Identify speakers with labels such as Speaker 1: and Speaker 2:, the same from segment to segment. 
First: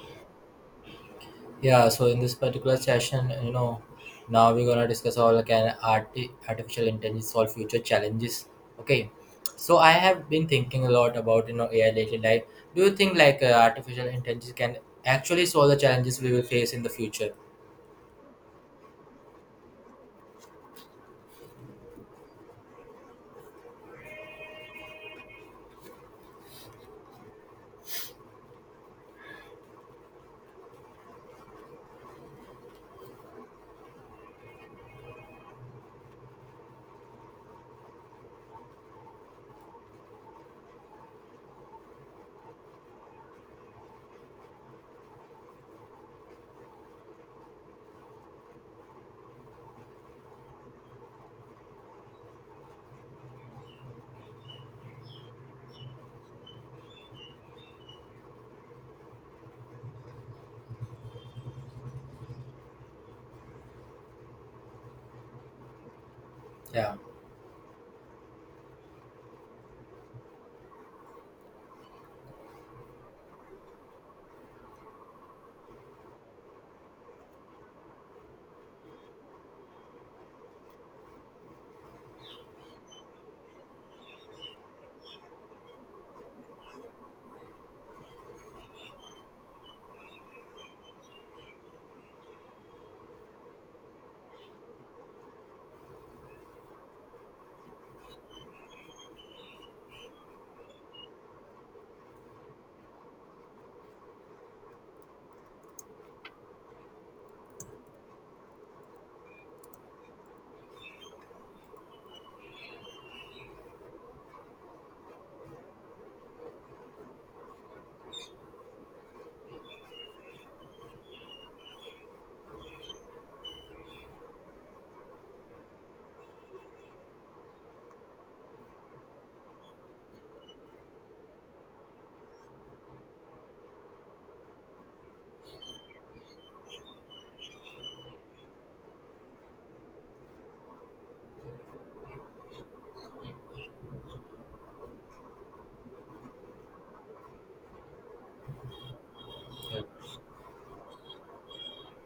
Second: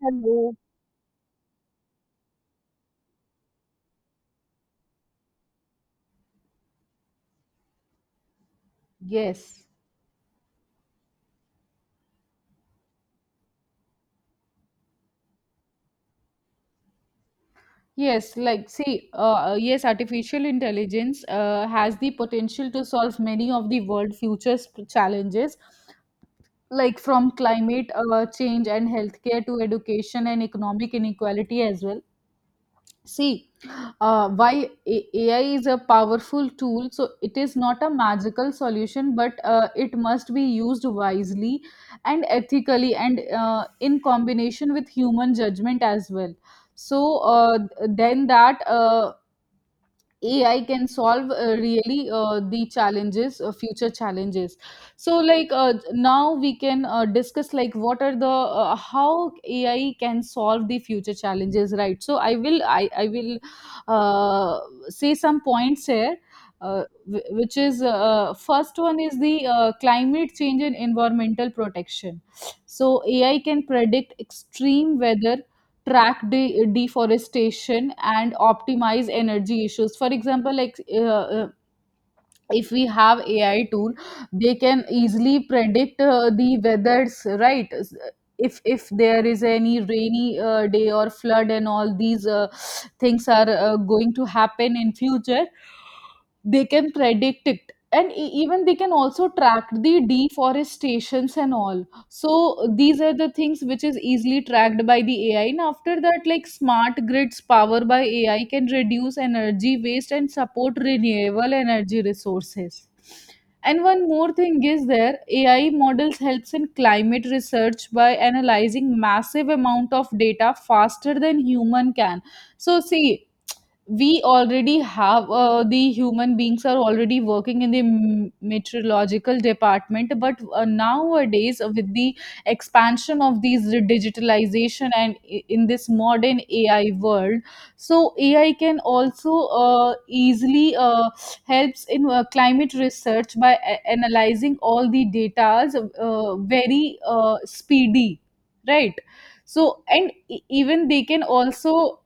Speaker 1: Hello.
Speaker 2: Yeah, so in this particular session, now we're gonna discuss how can artificial intelligence solve future challenges. Okay,
Speaker 1: Yes.
Speaker 2: so I have been thinking a lot about AI lately. Like, do you think like artificial intelligence can actually solve the challenges we will face in the future?
Speaker 1: Yes, artificial intelligence has the potential to solve many of the world futures challenges, like from climate change and healthcare to education and economic inequality as well. See, AI is a powerful tool, so it is not a magical solution, but it must be used wisely and ethically, and in combination with human judgment as well. So, then that AI can solve really the challenges, future challenges. So, now we can discuss what are the how AI can solve the future challenges, right? So, I will uh, say some points here.
Speaker 2: Yeah,
Speaker 1: Wh- which is first one is the climate change and environmental protection, so AI can predict extreme weather, track deforestation, and optimize energy issues. For example, if we have AI tool, they can easily predict the weathers, right? If there is any rainy day or flood and all these things are going to happen in future, they can predict it. And even they can also track the deforestations and all. So these are the things which is easily tracked by the AI. And after that, like smart grids powered by AI can reduce energy waste and support renewable energy resources. And one more thing is there, AI models helps in climate research by analyzing massive amount of data faster than human can. So see, we already have, the human beings are already working in the meteorological department, but nowadays, with the expansion of these digitalization, and in this modern AI world, so AI can also easily helps in climate research by analyzing all the datas very speedy, right?
Speaker 2: yeah,
Speaker 1: So, and even they can also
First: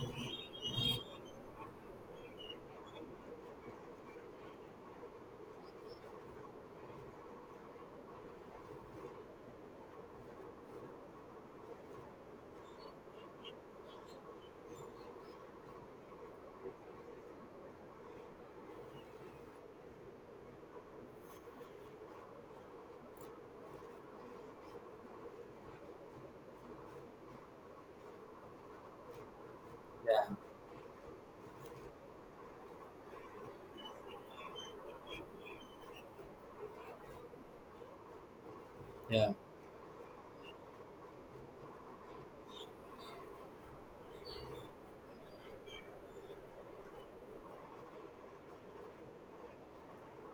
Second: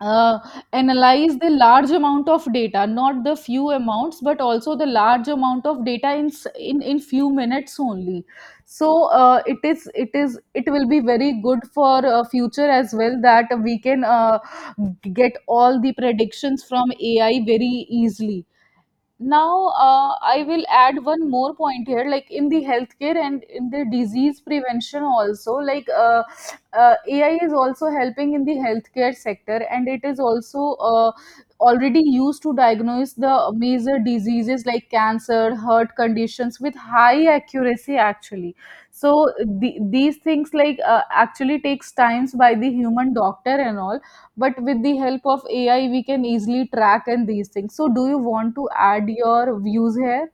Speaker 1: uh, analyze the large amount of data, not the few amounts, but also the large amount of data in few minutes only. So it will be very good for future as well, that we can get all the predictions from AI very easily. Now, I will add one more point here, like in the healthcare and in the disease prevention also, like AI is also helping in the healthcare sector, and it is
Speaker 2: yeah,
Speaker 1: also already used to diagnose the major diseases like cancer, heart conditions, with high accuracy actually. So
Speaker 2: yeah.
Speaker 1: these things, actually takes times by the human doctor and all, but with the help of AI we can easily track and these things. So do you want to add your views here?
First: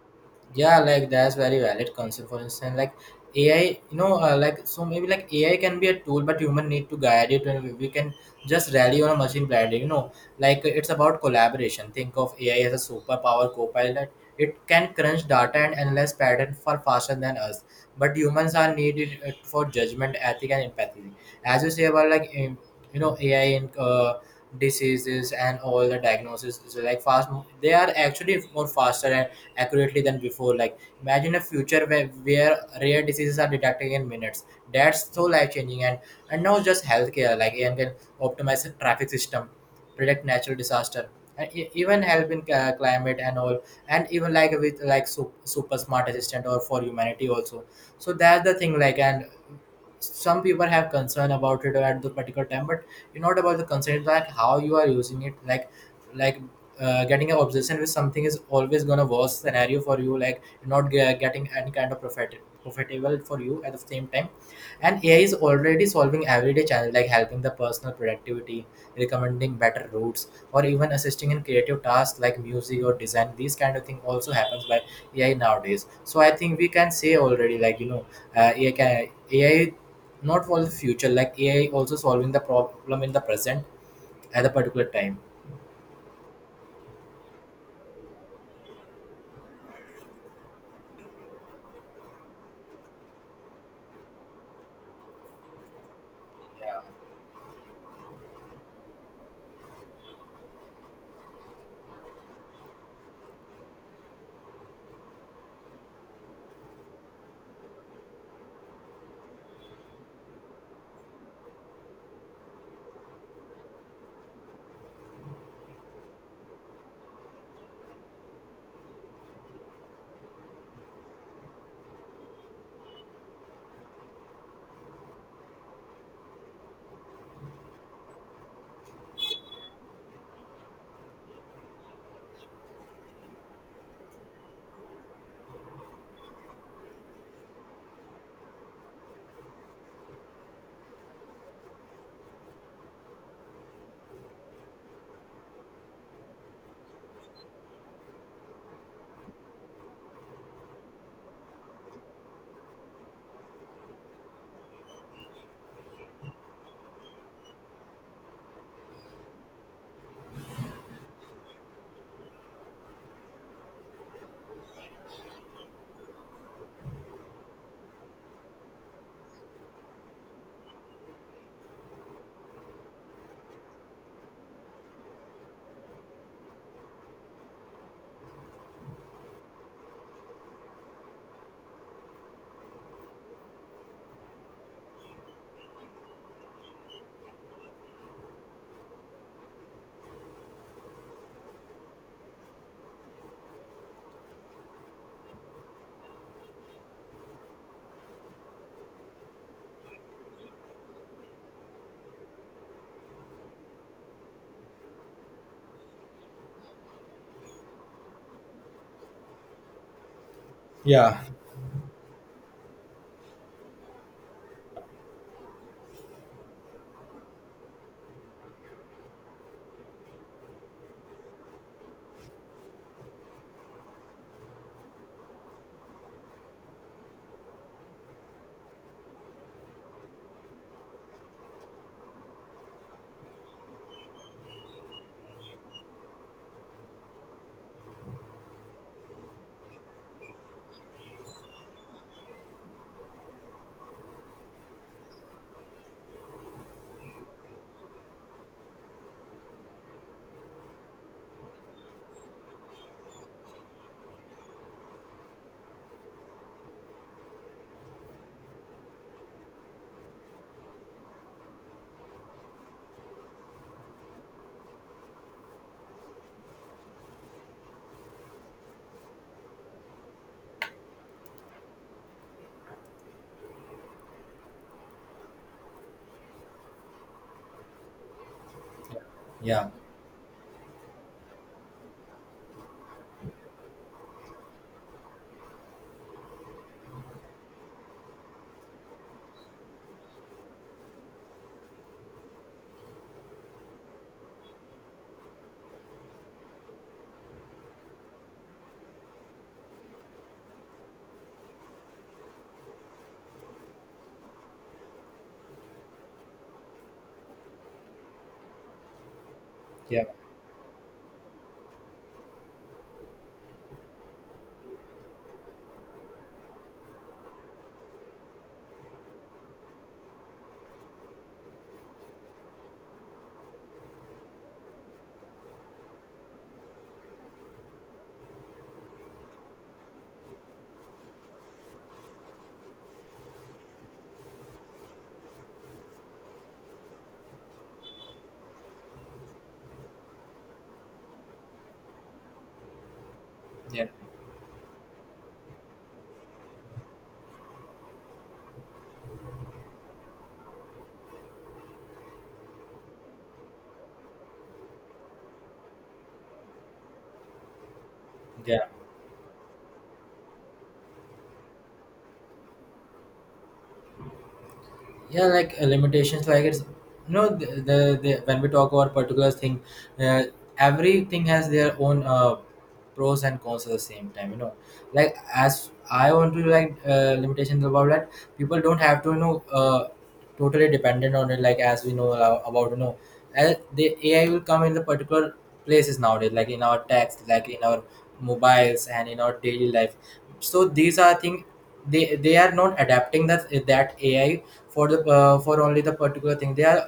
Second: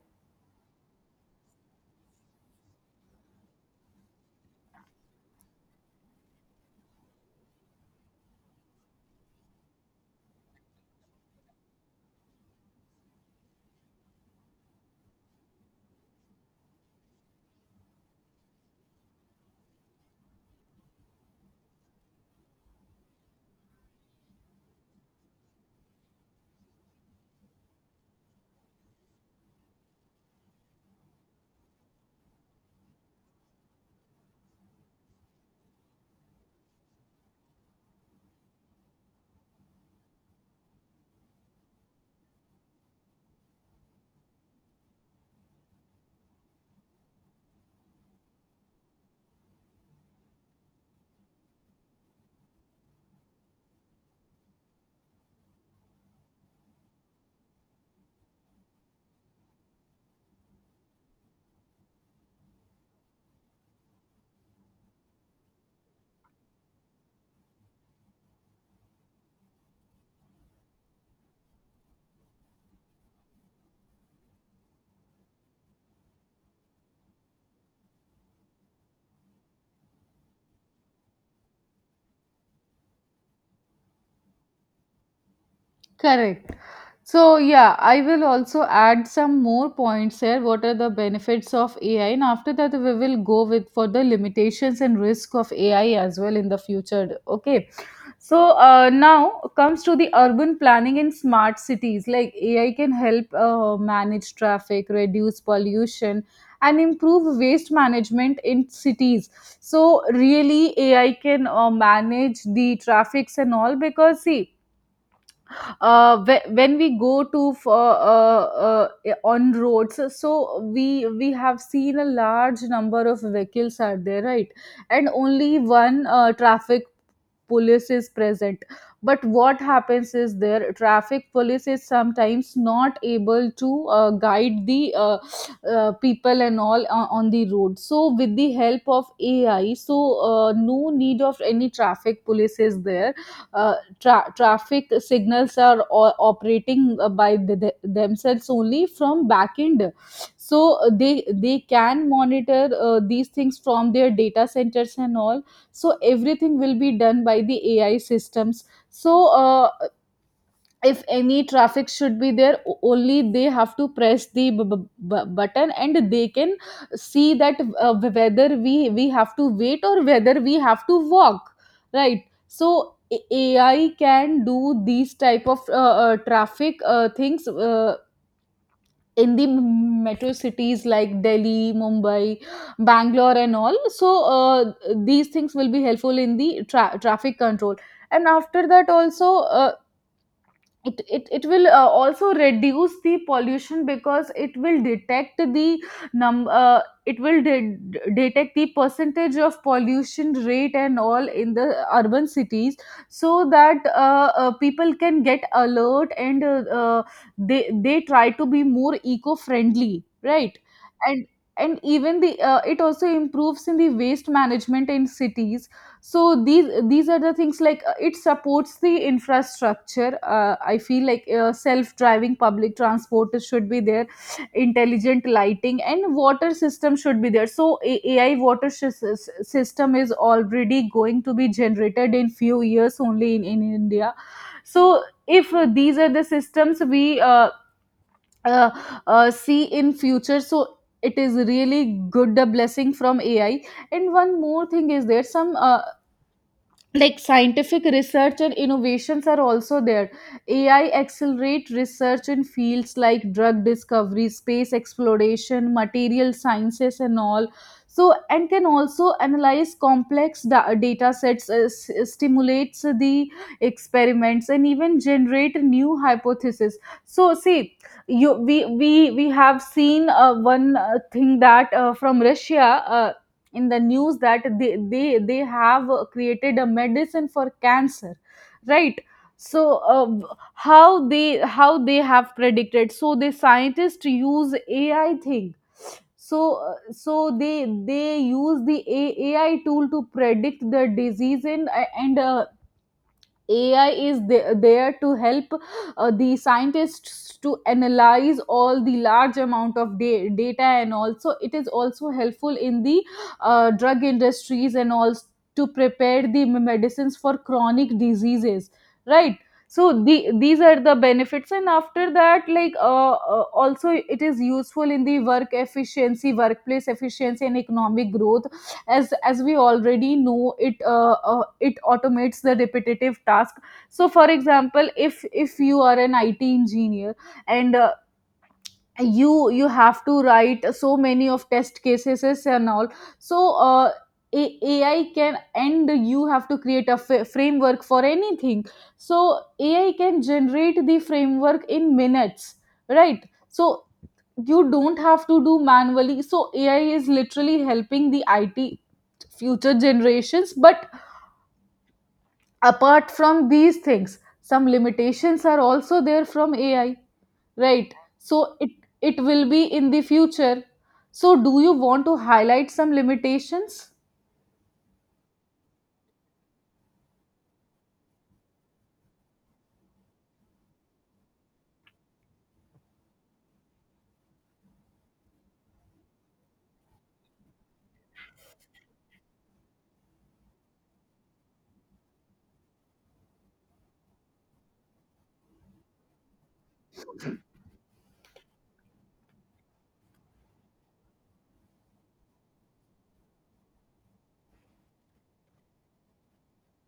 Speaker 2: Yeah, like that's very valid concept. For instance, like AI, like, so maybe like AI can be a tool, but human need to guide it, and we can just rally on a machine blindly, you know. Like, it's about collaboration. Think of AI as a superpower co-pilot. It can crunch data and analyze pattern far faster than us, but humans are needed for judgment, ethic and empathy. As you say about like you know, AI in diseases and all the diagnosis, so like fast, they are actually more faster, accurately than before. Like imagine a future where rare diseases are detected in minutes. That's so life changing. And not just healthcare. Like AI can optimize the traffic system, predict natural disaster, and even help in climate and all. And even like with like super, super smart assistant or for humanity also. So that's the thing. Like, and some people have concern about it at the particular time, but you're not about the concern, it's like how you are using it. Like getting an obsession with something is always gonna worst scenario for you, like not getting any kind of profit, profitable for you at the same time. And AI is already solving everyday challenge, like helping the personal productivity, recommending better routes, or even assisting in creative tasks like music or design. These kind of thing also happens by AI nowadays. So I think we can say already, like, AI, not for the future, like AI also solving the problem in the present at a particular time.
Speaker 1: Correct. So, yeah, I will also add some more points here. What are the benefits of AI? And after that, we will go with for the limitations and risk of AI as well in the future. Okay. So now comes to the urban planning in smart cities. Like AI can help manage traffic, reduce pollution, and improve waste management in cities. So really, AI can manage the traffics and all because see, when we go to for, on roads, so we have seen a large number of vehicles are there, right? And only one traffic police is present, but what happens is there, traffic police is sometimes not able to guide the people and all on the road. So with the help of AI, so no need of any traffic police is there. uh, Traffic signals are operating by themselves only from backend. So they can monitor these things from their data centers and all. So everything will be done by the AI systems. So if any traffic should be there, only they have to press the button and they can see that whether we have to wait or whether we have to walk, right? So AI can do these type of traffic things in the metro cities like Delhi, Mumbai, Bangalore and all. So uh, these things will be helpful in the traffic control. And after that also, uh, it will also reduce the pollution, because it will detect the num it will de- detect the percentage of pollution rate and all in the urban cities, so that people can get alert, and they try to be more eco friendly, right? and and even the, it also improves in the waste management in cities. So these are the things, it supports the infrastructure. I feel like self driving public transport should be there, intelligent lighting and water system should be there. So AI water system is already going to be generated in few years only in India. So if these are the systems we uh, see in future, so it is really good, a blessing from AI. And one more thing is there, some scientific research and innovations are also there. AI accelerate research in fields like drug discovery, space exploration, material sciences and all. So, and can also analyze complex data sets, stimulates the experiments, and even generate new hypotheses. So see, you we have seen one thing that from Russia, in the news, that they have created a medicine for cancer, right? So
Speaker 2: Yeah,
Speaker 1: how they have predicted? So the scientists use AI thing. So uh, so they they use the AI tool to predict the disease. And AI is there to help the scientists to analyze all the large amount of data. And also it is also helpful in the drug industries, and also to prepare the medicines for chronic diseases, right?
Speaker 2: yeah,
Speaker 1: So these are the benefits. And after that, also it is useful in the work efficiency, workplace efficiency, and economic growth. As we already know it, it automates the repetitive task. So for example, if you are an IT engineer, and you you have to write so many of test cases and all, so AI can, and you have to create a framework for anything, so AI can generate the framework in minutes, right? So
Speaker 2: yeah,
Speaker 1: you don't have to do manually. So AI is literally helping the IT future generations. But apart from these things, some limitations are also there from AI, right? So
Speaker 2: yeah,
Speaker 1: it will be in the future. So do you want to highlight some limitations?
Speaker 2: yeah, like limitations, like it's no, the when we talk about particular thing, uh, everything has their own pros and cons at the same time, you know. Like, as I want to like limitations about that, people don't have to totally dependent on it. Like as we know about the AI will come in the particular places nowadays, like in our text, like in our mobiles and in our daily life. So these are things, they are not adapting that, that AI. For the for only the particular thing, they are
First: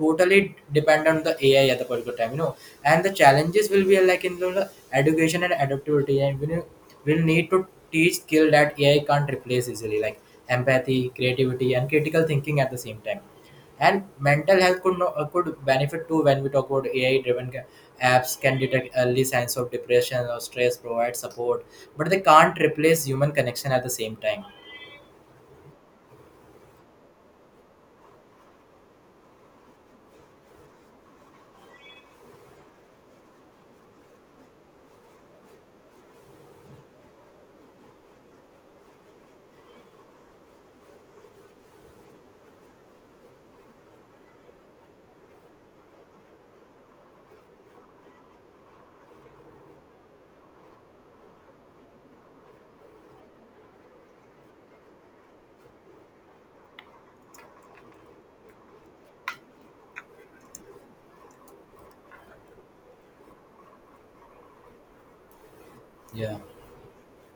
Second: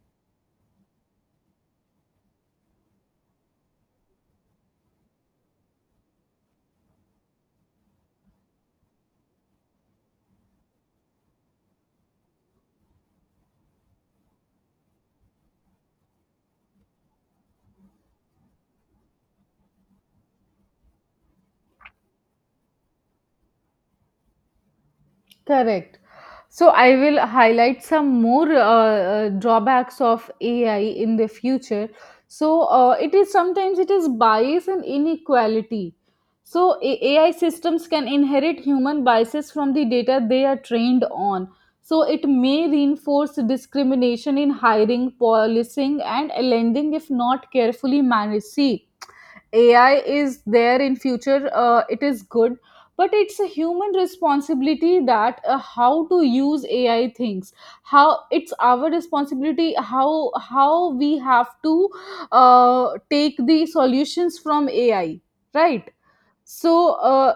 Speaker 2: totally dependent on the AI at the particular time, you know. And the challenges will be like in the education and adaptability, and we will need to teach skill that AI can't replace easily, like empathy, creativity and critical thinking at the same time. And mental health could no, could benefit too when we talk about AI-driven apps can detect early signs of depression or stress, provide support, but they can't replace human connection at the same time.
Speaker 1: Correct. So I will highlight some more drawbacks of AI in the future. So it is sometimes it is bias and inequality. So AI systems can inherit human biases from the data they are trained on. So it may reinforce discrimination in hiring, policing, and lending if not carefully managed. See, AI is there in future, it is good, but it's a human responsibility that how to use AI things. How it's our responsibility, how we have to take the solutions from AI, right?
Speaker 2: Yeah,
Speaker 1: So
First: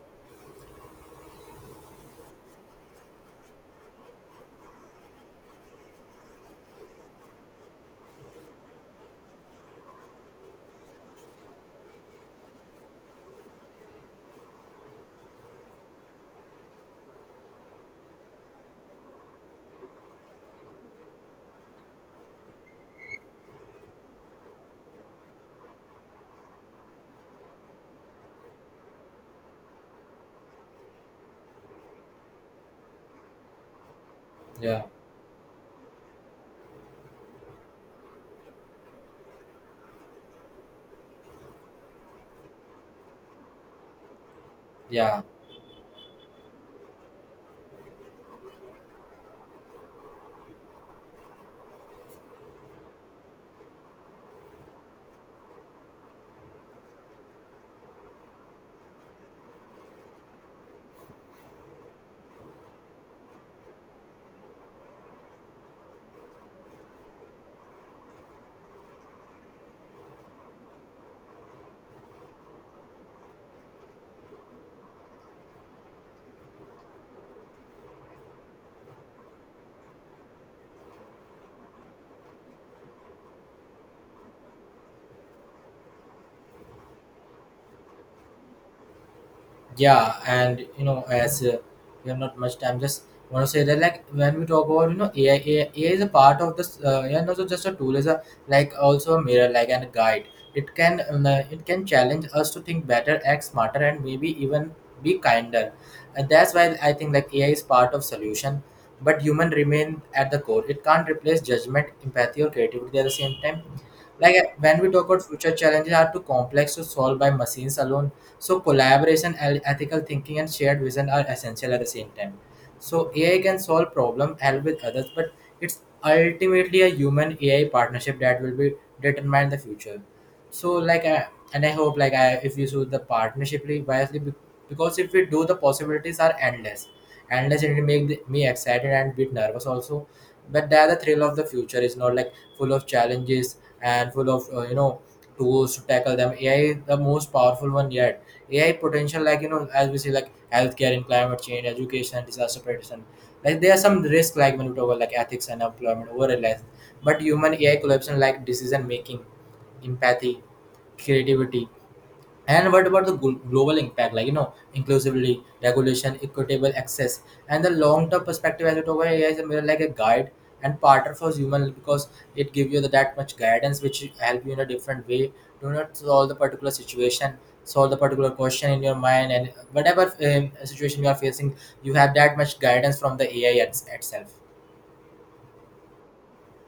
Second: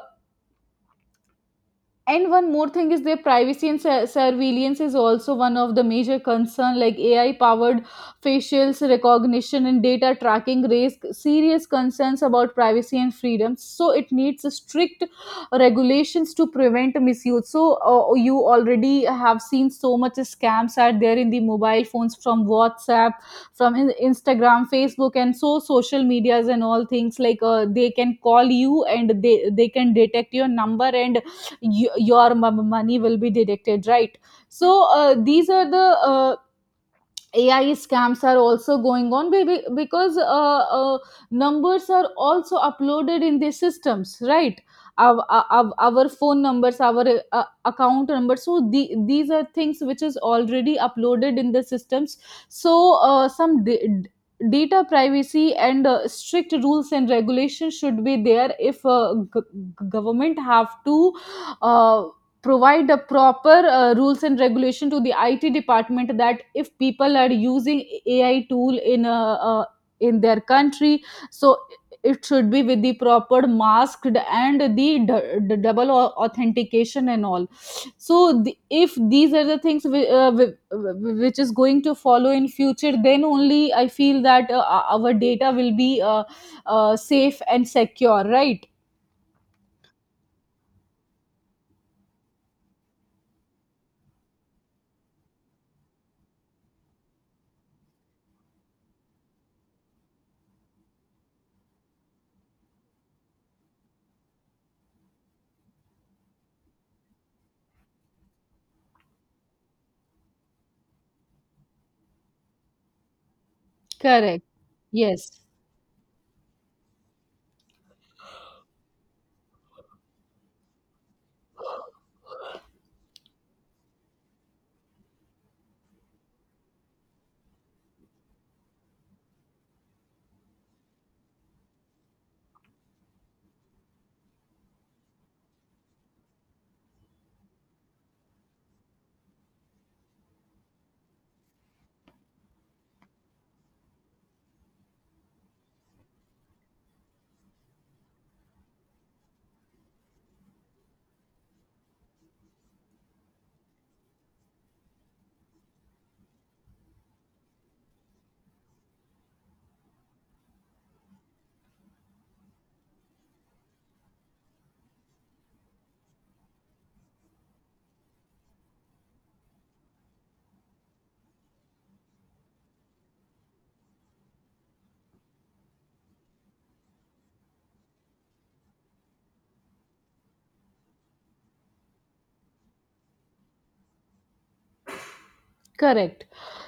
Speaker 1: and one more thing is their privacy and surveillance is also one of the major concern, like AI powered facials recognition and data tracking raise serious concerns about privacy and freedom. So it needs strict regulations to prevent misuse. So you already have seen so much scams are there in the mobile phones, from WhatsApp, from Instagram, Facebook, and so social medias and all things. Like they can call you and they can detect your number, and you, your money will be deducted, right?
Speaker 2: yeah,
Speaker 1: So these are the uh, AI scams are also going on, baby, because uh, numbers are also uploaded in the systems, right?
Speaker 2: yeah,
Speaker 1: Our, our phone numbers, our account numbers. So these are things which is already uploaded in the systems. So data privacy and strict rules and regulations should be there. If government have to uh, provide a proper rules and regulation to the IT department, that if people are using AI tool in a, in their country, so it should be with the proper masked, and the double authentication and all. So if these are the things which is going to follow in future, then only I feel that our data will be safe and secure, right?
Speaker 2: yeah. And you know, as we have not much time, just want to say that, like when we talk about you know, AI, is a part of this and also just a tool, is a like also a mirror, like, and a guide. It can it can challenge us to think better, act smarter, and maybe even be kinder. And that's why I think like AI is part of solution, but human remain at the core. It can't replace judgment, empathy or creativity at the same time. Like
Speaker 1: Correct.
Speaker 2: when we talk about
Speaker 1: Yes.
Speaker 2: future challenges are too complex to solve by machines alone, so collaboration, ethical thinking, and shared vision are essential at the same time. So AI can solve problem, help with others, but it's ultimately a human AI partnership that will be determine the future. So like, I, and I hope like I, if you choose the partnership wisely, because if we do, the possibilities are endless. Endless, and it make the, me excited and bit nervous also, but there the thrill of the future is not like full of challenges, and full of you know, tools to tackle them. AI is the most powerful one yet. AI potential, like you know, as we see, like healthcare and climate change, education, disaster prediction. Like there are some risks, like when we talk about like ethics and employment overall life. But human AI collaboration, like decision making, empathy, creativity, and what about the global impact, like you know, inclusively, regulation, equitable access, and the long-term perspective. As it over, AI is more like a guide and partner for human, because it give you the, that much guidance which help you in a different way. Do not solve the particular situation, solve the particular question in your mind, and whatever situation you are facing, you have that much guidance from the AI itself.
Speaker 1: Correct.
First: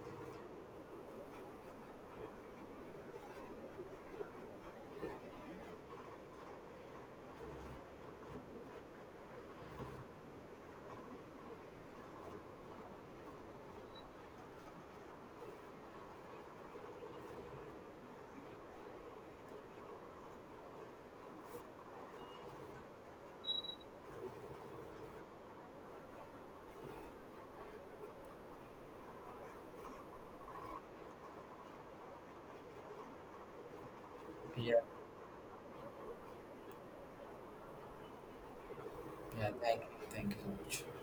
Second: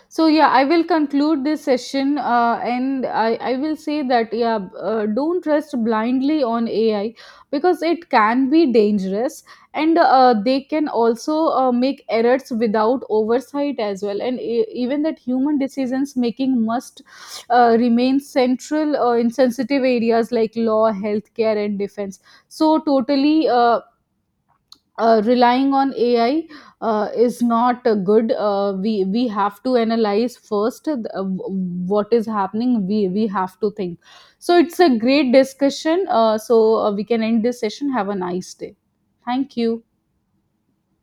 Speaker 1: So yeah, I will conclude this session, and I will say that yeah, don't trust blindly on AI, because it can be dangerous, and they can also make errors without oversight as well. And even that human decisions making must remain central in sensitive areas like law, healthcare, and defense. So totally, relying on AI is not good. We have to analyze first, what is happening. We have to think. So it's
Speaker 2: Yeah,
Speaker 1: a great discussion. We can end this session. Have a nice day.
Speaker 2: yeah.
Speaker 1: Thank you.
Speaker 2: Thank you so much.